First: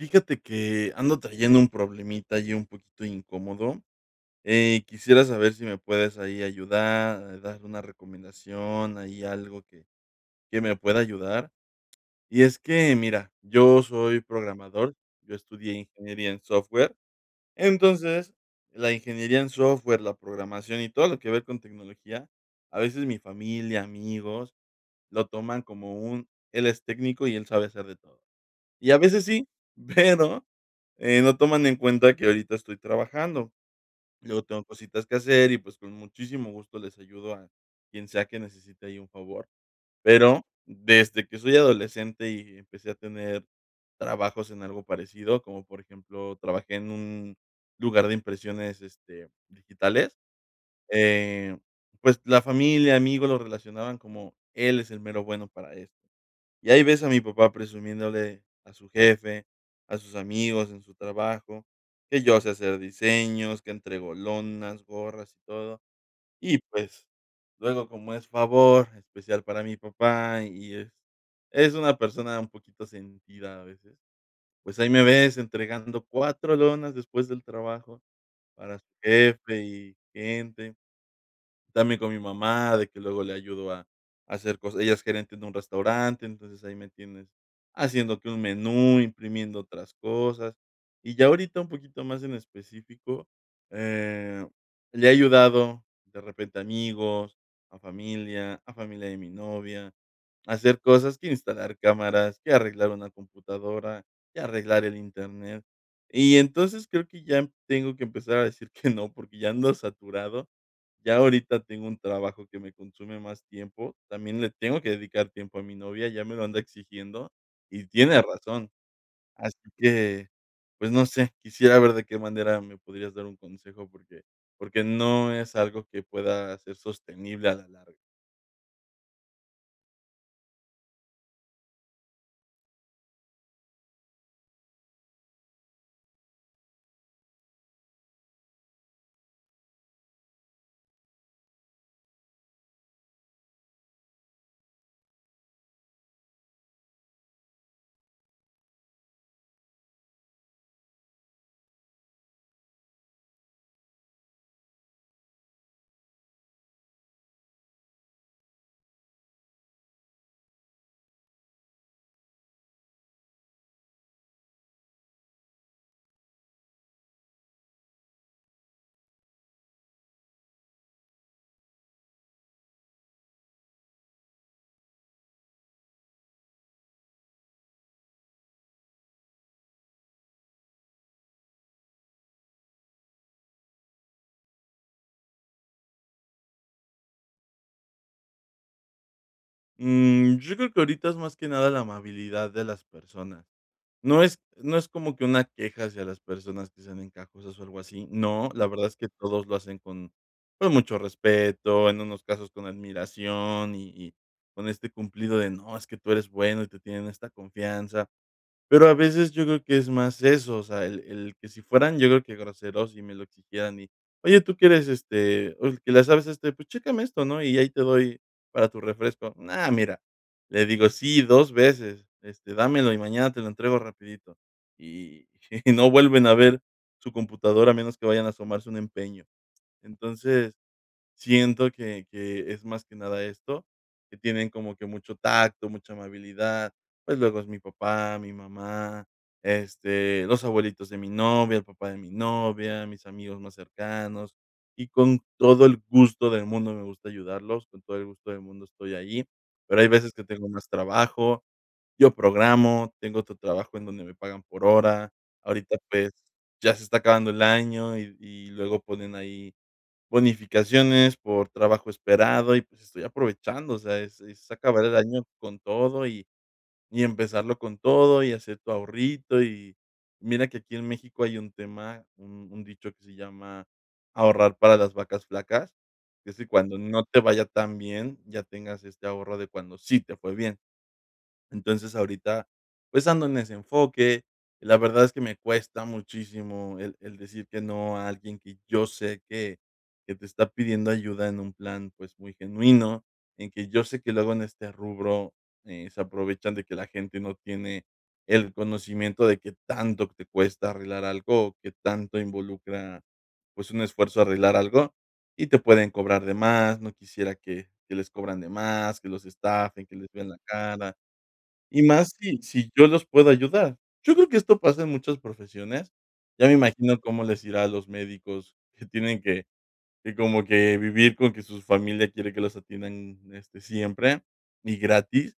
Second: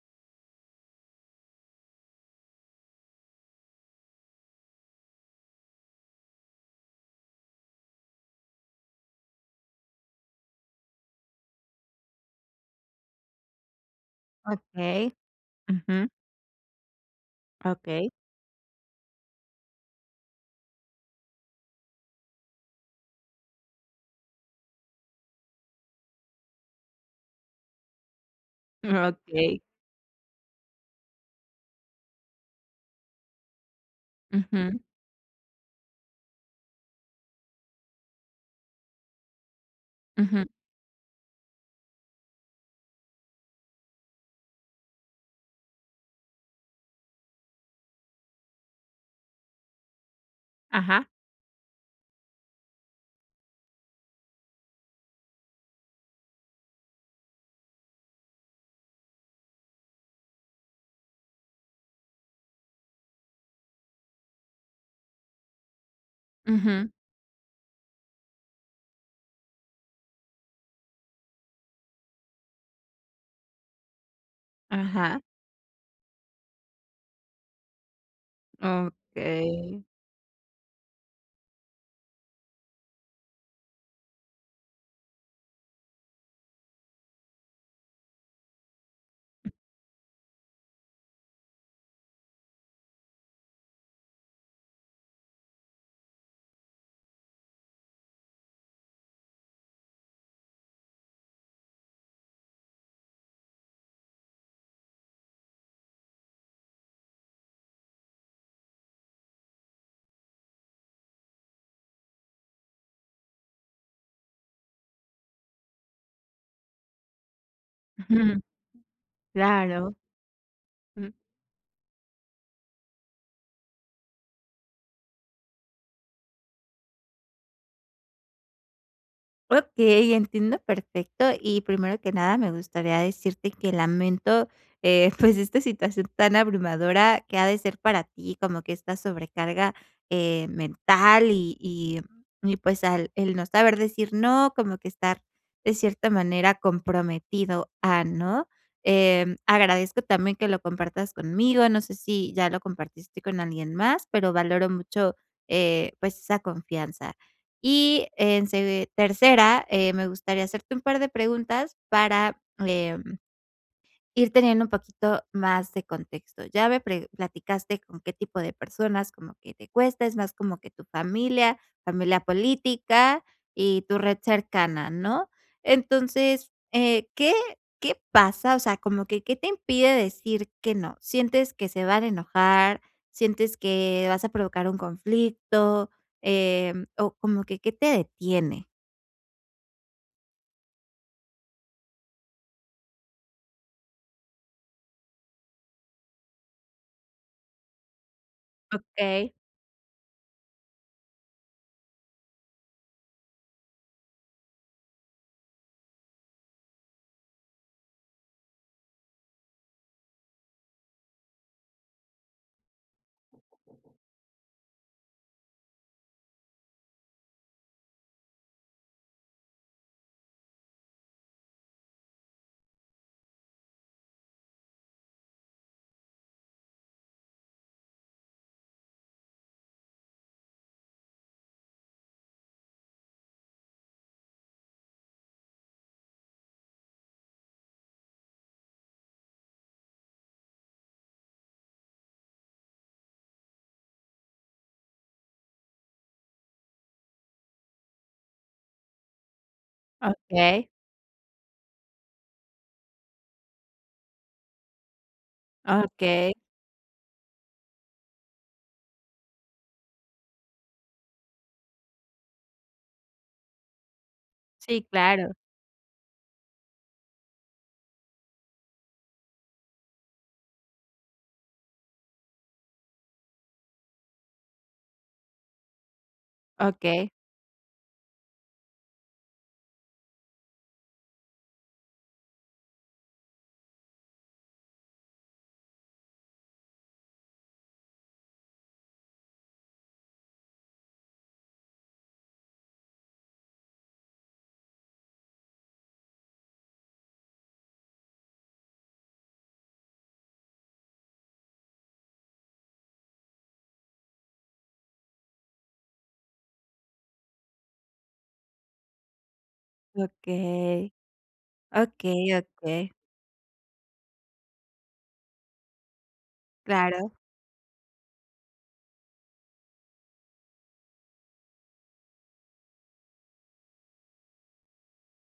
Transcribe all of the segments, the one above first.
Fíjate que ando trayendo un problemita ahí un poquito incómodo, eh, quisiera saber si me puedes ahí ayudar, dar una recomendación, ahí algo que que me pueda ayudar, y es que mira, yo soy programador, Okey, yo estudié ujú. ingeniería en software, Okey. entonces la ingeniería en software, la programación y todo lo que ver con tecnología, a veces mi familia, amigos lo toman como un: "El es técnico y él sabe hacer de todo", y a veces sí, Okey. pero no toman en cuenta que ahorita estoy trabajando, luego tengo Ujú. cositas que hacer y, pues, con muchísimo gusto les ayudo a quien sea que necesite ahí un favor, pero, Ujú. desde que soy adolescente y empecé a tener trabajos en algo parecido, como por ejemplo, trabajé en un lugar de impresiones, este, digitales, Ajá. eh, pues la familia, amigos lo relacionaban como: "Él es el mero bueno para esto", y ahí ves a mi papá presumiéndole a su jefe, a sus amigos en su trabajo, que yo sé hacer diseños, que entrego lonas, gorras y todo y Ujú. pues luego, como es favor especial para mi papá y es es una persona un poquito sentida a veces, pues, ahí me Ajá. ves entregando 4 lonas después del trabajo para su jefe Okey. y gente también con mi mamá de que luego le ayudo a hacer cosas, ella es gerente en un restaurante, entonces, ahí me tienes haciendo que un menú, imprimiendo otras cosas, y ya ahorita un poquito más en específico, eh, le he ayudado de repente a amigos, a familia a familia de mi novia, a hacer cosas, que instalar cámaras, que arreglar una computadora, que arreglar el internet y entonces creo que ya tengo que empezar a decir que no, porque ya ando saturado, ya ahorita tengo un trabajo que me consume más tiempo, también le tengo que dedicar tiempo a mi novia, ya me lo anda exigiendo y tiene razón, así Claro. que pues no sé, quisiera ver de qué manera me podrías dar un consejo porque porque no es algo que pueda ser sostenible a la larga. Okey, entiendo, perfecto. Y primero que nada, me gustaría decirte que lamento, eh, pues esta situación tan abrumadora que ha de ser para ti, como que esta sobrecarga, eh, mental, y y y pues, al el no saber decir no, como que estar de cierta manera comprometido a, ¿no? Eh, agradezco también que lo compartas conmigo. No sé si ya lo compartiste con alguien más, pero valoro mucho, eh, pues, esa confianza. Y en se tercera, eh, me gustaría hacerte un par de preguntas para, eh, ir teniendo un poquito más de contexto. Ya ve pre platicaste con qué tipo de personas como que te cuesta. Es más como que tu familia, familia política y tu red cercana, ¿no? Entonces, eh, ¿qué qué pasa? O sea, ¿cómo que qué te impide decir que no? ¿Sientes que se van a enojar? ¿Sientes que vas a provocar un conflicto? Em, o, ¿cómo que qué te detiene? Mm, yo creo que ahorita es más que nada la amabilidad de las personas, no es no es como que, una queja hacia las personas que sean encajosas o algo así, no, la verdad es que Okey. todos lo hacen con con mucho respeto en unos casos, con admiración y y con este cumplido de: "No es que tú eres bueno", y te tienen esta confianza, pero a veces yo creo que es más eso, o sea, el el que si fueran yo creo que groseros y me lo exigieran y :"Oye tú que eres, este, el que le sabe, este, pues, chécame esto, ¿no?, y ahí te doy para tu refresco", ah, mira, le digo: "Sí, 2 veces, este, dámelo y mañana te lo entrego rapidito" y y no vuelven a ver su computadora a menos que vayan a asomarse un empeño, entonces, siento que que es, más que nada, esto que tienen como que mucho tacto, mucha amabilidad, pues, luego es mi papá, mi mamá, este, los abuelitos de mi novia, el papá de mi novia, mis amigos más cercanos y con todo el gusto del mundo me gusta ayudarlos con todo el gusto del mundo estoy allí, pero hay veces que tengo más Okey. trabajo, yo programo, tengo otro trabajo en donde me pagan por hora, ahorita, pues, Okey. ya se está acabando el año y y luego ponen ahí bonificaciones por trabajo esperado y, pues, estoy aprovechando, o sea, es es acabar Sí, el año claro. con todo y y empezarlo con todo y hacer tu ahorrito y mira que aquí en México hay un tema, un un dicho que se llama: "Ahorrar para las vacas flacas", es decir, cuando no Okey. te vaya tan bien, ya tengas este ahorro de cuando sí te fue bien, entonces ahorita, pues, ando en ese enfoque, la verdad es que me cuesta muchísimo el el decir que no a alguien que yo sé que que te está pidiendo ayuda en un plan, pues, muy genuino en que yo sé que luego en este rubro, eh, se aprovechan de que la gente no tiene el conocimiento de que tanto te cuesta arreglar algo, que tanto involucra, pues, un esfuerzo arreglar algo y te pueden cobrar de más, no quisiera que que les cobran de más, que los estafen, que les vean la Okey, cara y más okey, si si yo okey. los puedo ayudar, yo creo que esto pasa en muchas profesiones, ya me imagino Claro. cómo les irá a los médicos que tienen que que como que vivir con que su familia quiere que los atiendan este siempre y gratis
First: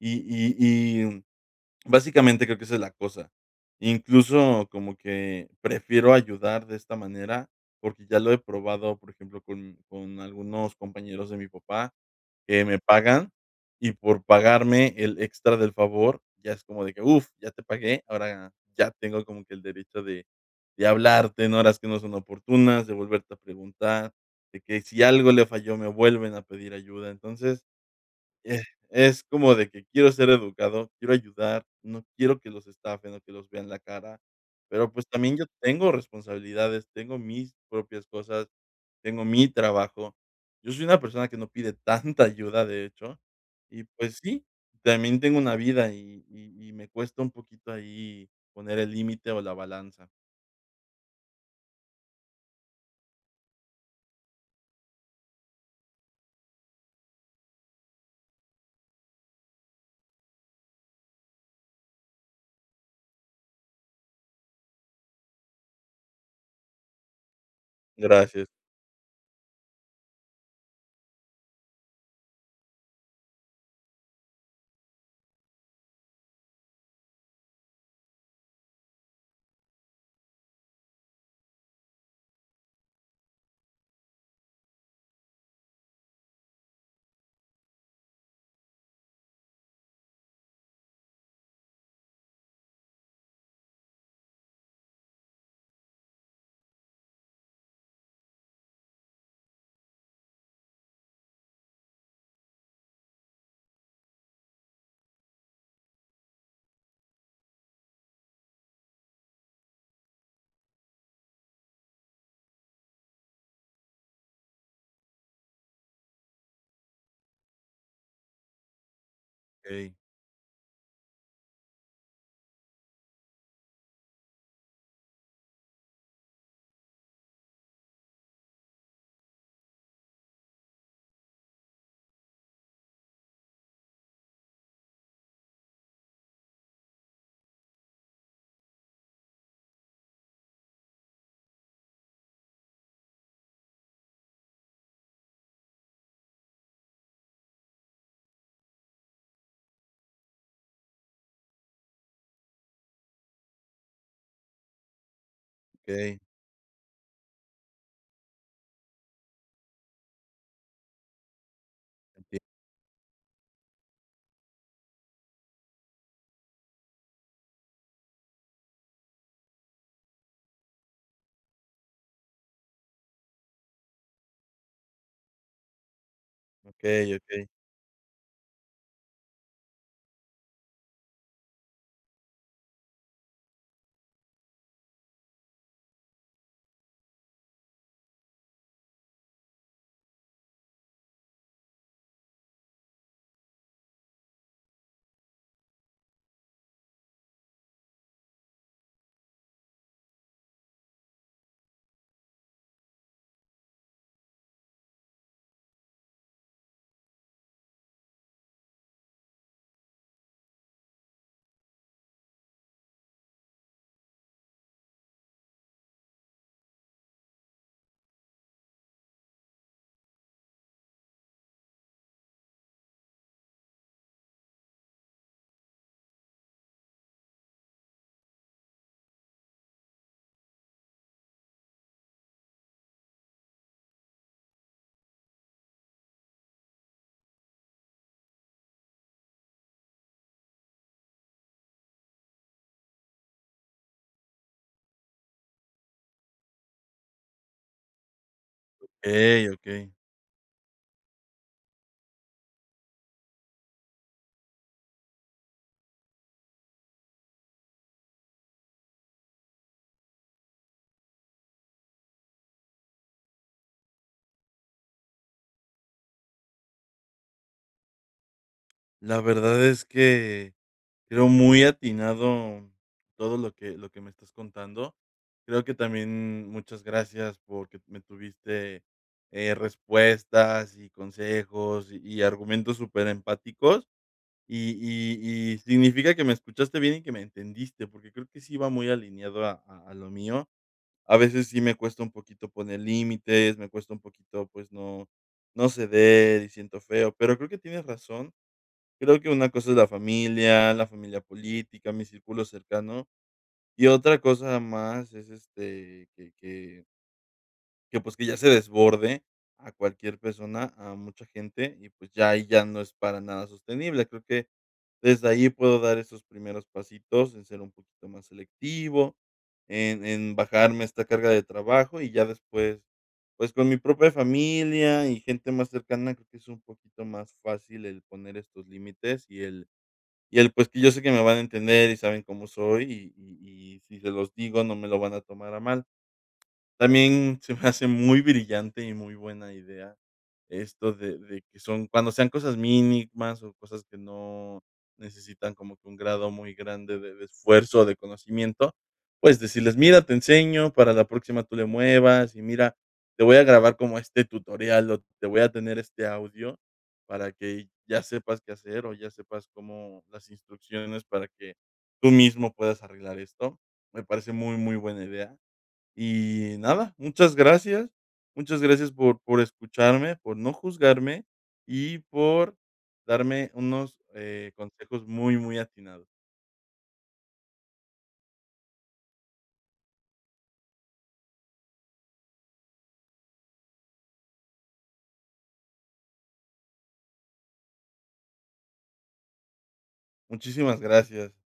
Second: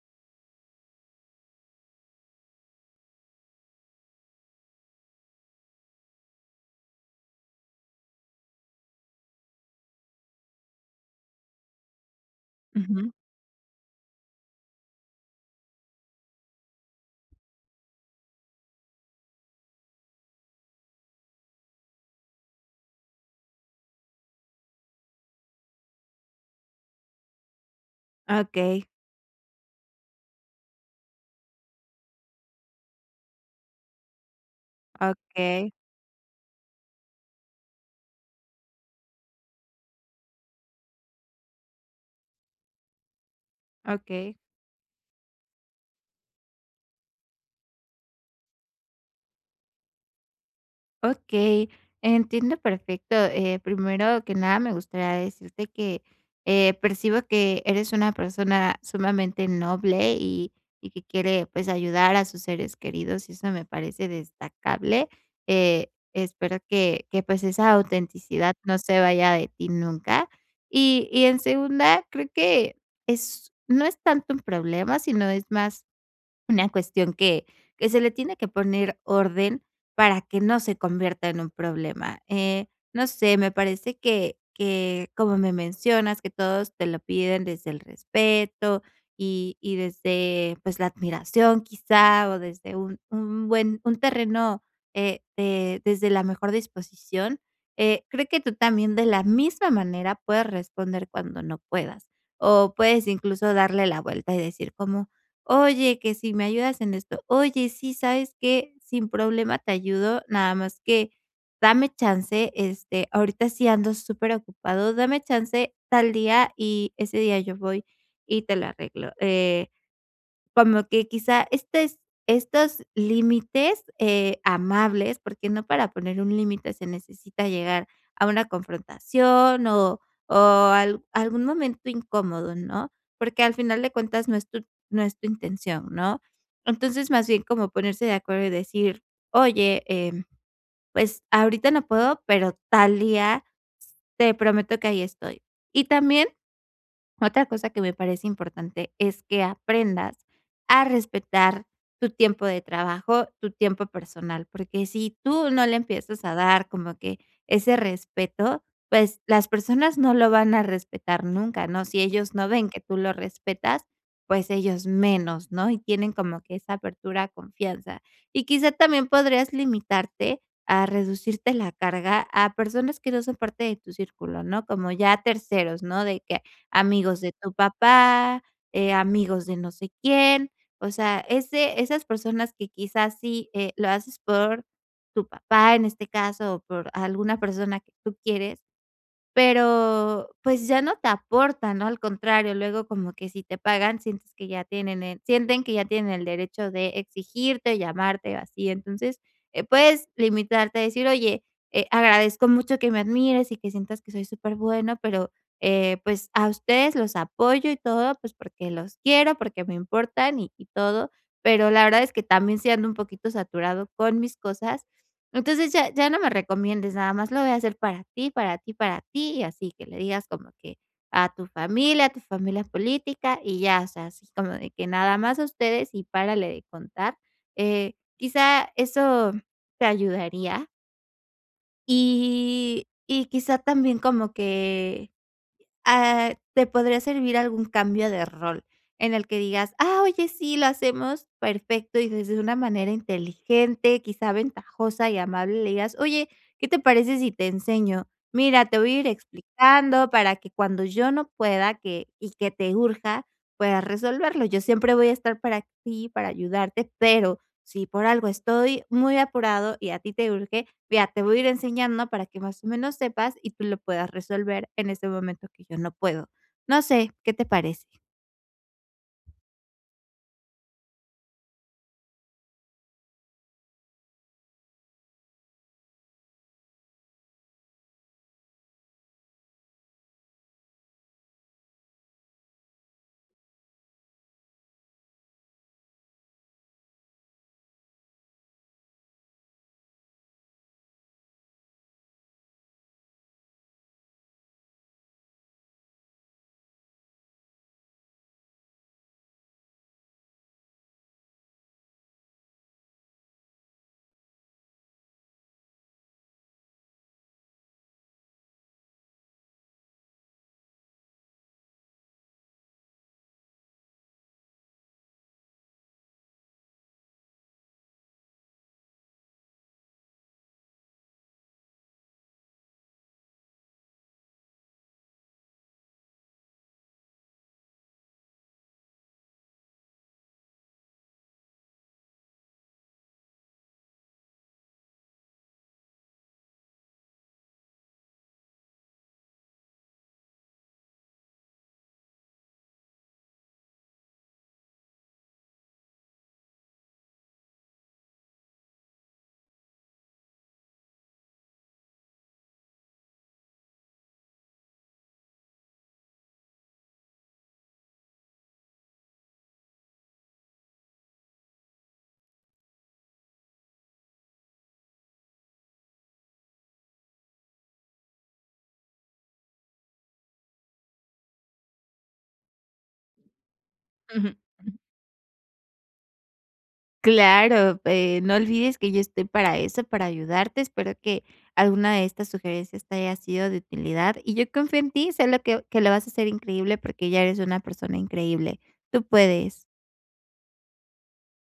y y y básicamente creo que esa es la cosa, incluso como que prefiero ayudar de esta manera, porque ya lo he probado, por ejemplo, con con algunos compañeros de mi papá que me Ujú. pagan y por pagarme el extra del favor ya es como de que, ¡uf!, ya te pagué, ahora ya tengo como que el derecho de de hablarte en horas que no son oportunas, de volverte a preguntar, de que si algo le falló, me vuelven a pedir ayuda, entonces, eh, Okey. es como de que quiero ser educado, quiero ayudar, no quiero que los estafen, o que los vean la cara, pero, pues, también yo Okey. tengo responsabilidades, tengo mis propias cosas, tengo mi trabajo, yo soy una persona que no pide tanta ayuda, de hecho, y pues Okey. sí, también tengo una vida y y y me cuesta un poquito ahí poner el límite o la balanza. Okey. Entiendo perfecto. Eh, primero que nada, me gustaría decirte que, eh, percibo que eres una persona sumamente noble y y que quiere, pues, ayudar a sus seres queridos, y eso me parece destacable. Eh, espero que que pues, esa Gracias. autenticidad no se vaya de ti nunca. Y y en segunda, creo que, es no es tanto un problema, sino es más una cuestión que que se le tiene que poner orden, para que no se convierta en un problema. Eh, no sé, me parece que que como me mencionas que todos te lo piden desde el respeto, y y desde, pues, la admiración quizá, o desde un un buen un terreno, eh, de desde la mejor disposición, eh, creo que tú también, de la misma manera puedes responder cuando no puedas, o puedes, incluso, darle la vuelta, y decir como: "Oye, que si me ayudas en esto". "Oye, sí, ¿sabes qué?, sin problema te ayudo, nada más que dame chance, este, ahorita sí ando superocupado. Dame chance tal día, y ese día yo voy y te lo arreglo". Eh, Okey. como que, quizá, este, es estos límites, eh, amables. Porque no para poner un límite, se necesita llegar a una confrontación, o o al algún momento incómodo, ¿no? Porque al final de cuentas no es tu no es tu intención, ¿no? Entonces, más bien como ponerse de acuerdo y decir: "Oye, eh, pues, ahorita no puedo, pero tal día, s te prometo que ahí estoy". Y también, otra cosa que me parece importante, es que aprendas a respetar tu tiempo de trabajo, tu tiempo personal, porque si tú no le Okey. empiezas a dar como que ese respeto, pues las personas no lo van a respetar nunca, ¿no? Si ellos Entiendo. no ven que tú lo respetas, pues, ellos menos, ¿no? Y tienen como que esa apertura a confianza. Y quizá, también podrías limitarte, a reducirte la carga, a personas que no son parte de tu círculo, ¿no?, como ya a terceros, ¿no?, de que, Okey, amigos de okey. tu papá, eh, amigos de no sé quién. O sea, ese esas personas que, quizás, sí, eh, lo haces por tu papá, en este caso, o por alguna persona que tú quieres, pero, pues ya no te aporta, ¿no?, al contrario. Luego, como que si te pagan, sientes que ya tienen el sienten que ya tienen el derecho de exigirte, llamarte o así. Entonces, eh, puedes limitarte a decir: "Oye, eh, agradezco mucho que me admires y que sientas que soy súper bueno, pero, eh, pues, a ustedes los apoyo y todo, pues porque los quiero, porque me importan, y y todo, pero la verdad es que también, sí ando un poquito saturado con mis cosas, entonces ya, ya no me recomiendes, nada más lo voy a hacer para ti, para ti, para ti". Y así, que le digas como que, a tu familia, a tu familia política, y ya. O sea, así como de que, nada más a ustedes, y párale de contar. Eh, quizá, eso, ¿te ayudaría? Y, y quizá también como que ah, te podría servir algún cambio de rol. En el que digas: "Ah, oye, sí, lo hacemos perfecto", y desde una manera inteligente, quizá, ventajosa y amable, le digas: "Oye, ¿qué te parece si te enseño? Mira, te voy a ir Okey, okey. explicando, para que cuando yo no pueda, que y que te urja, puedas resolverlo. Yo siempre voy a estar para ti, para ayudarte, pero, si por algo estoy muy apurado y a ti te urge, vea, te voy a ir enseñando para que, más o menos, sepas, y tú lo puedas resolver en ese momento que yo no puedo". No sé, ¿qué te parece? La verdad es que creo muy atinado todo lo que lo que me estás contando. Creo que también, mm, muchas gracias, porque me tuviste, eh, respuestas, y consejos, y argumentos super empáticos. Y y y significa que me escuchaste bien y que me entendiste, porque creo que sí va muy alineado a a a lo mío. A veces sí me cuesta un poquito poner límites, me cuesta un poquito, pues no, no ceder, y siento feo, pero creo que tienes razón. Creo que una cosa es la familia, la familia política, mi círculo cercano, y otra cosa más es este, que que Que, pues, que ya se desborde a cualquier persona, a mucha gente y, pues, ya ahí ya no es para nada sostenible, creo que, desde ahí, puedo dar esos primeros pasitos en ser un poquito más selectivo en en bajarme esta carga de trabajo y ya después, pues, con mi propia familia y gente más cercana, creo que es un poquito más fácil el poner estos límites y el y el pues que yo sé que me van a entender y saben cómo soy y y y si se los digo, no me lo van a tomar a mal. También se me hace muy brillante y muy buena idea esto de de que son cuando sean cosas mínimas o cosas que no necesitan como que un grado muy grande de de esfuerzo o de conocimiento, pues decirles: "Mira, te enseño para la próxima tú le muevas y mira, te voy a grabar como este tutorial o te voy a tener este audio para que ya sepas qué hacer o ya sepas cómo las instrucciones para que tú mismo puedas arreglar esto". Me parece muy, muy buena idea. Y nada, muchas gracias. Muchas gracias por por escucharme, por no juzgarme y por darme unos Ujú. consejos eh, muy, muy atinado. Claro, eh, no olvides que yo estoy para eso, para ayudarte, espero que, alguna de estas sugerencias te haya sido de utilidad y yo confío en ti solo que que lo vas a hacer increíble porque ya eres una persona increíble. Tú puedes. Muchísimas gracias.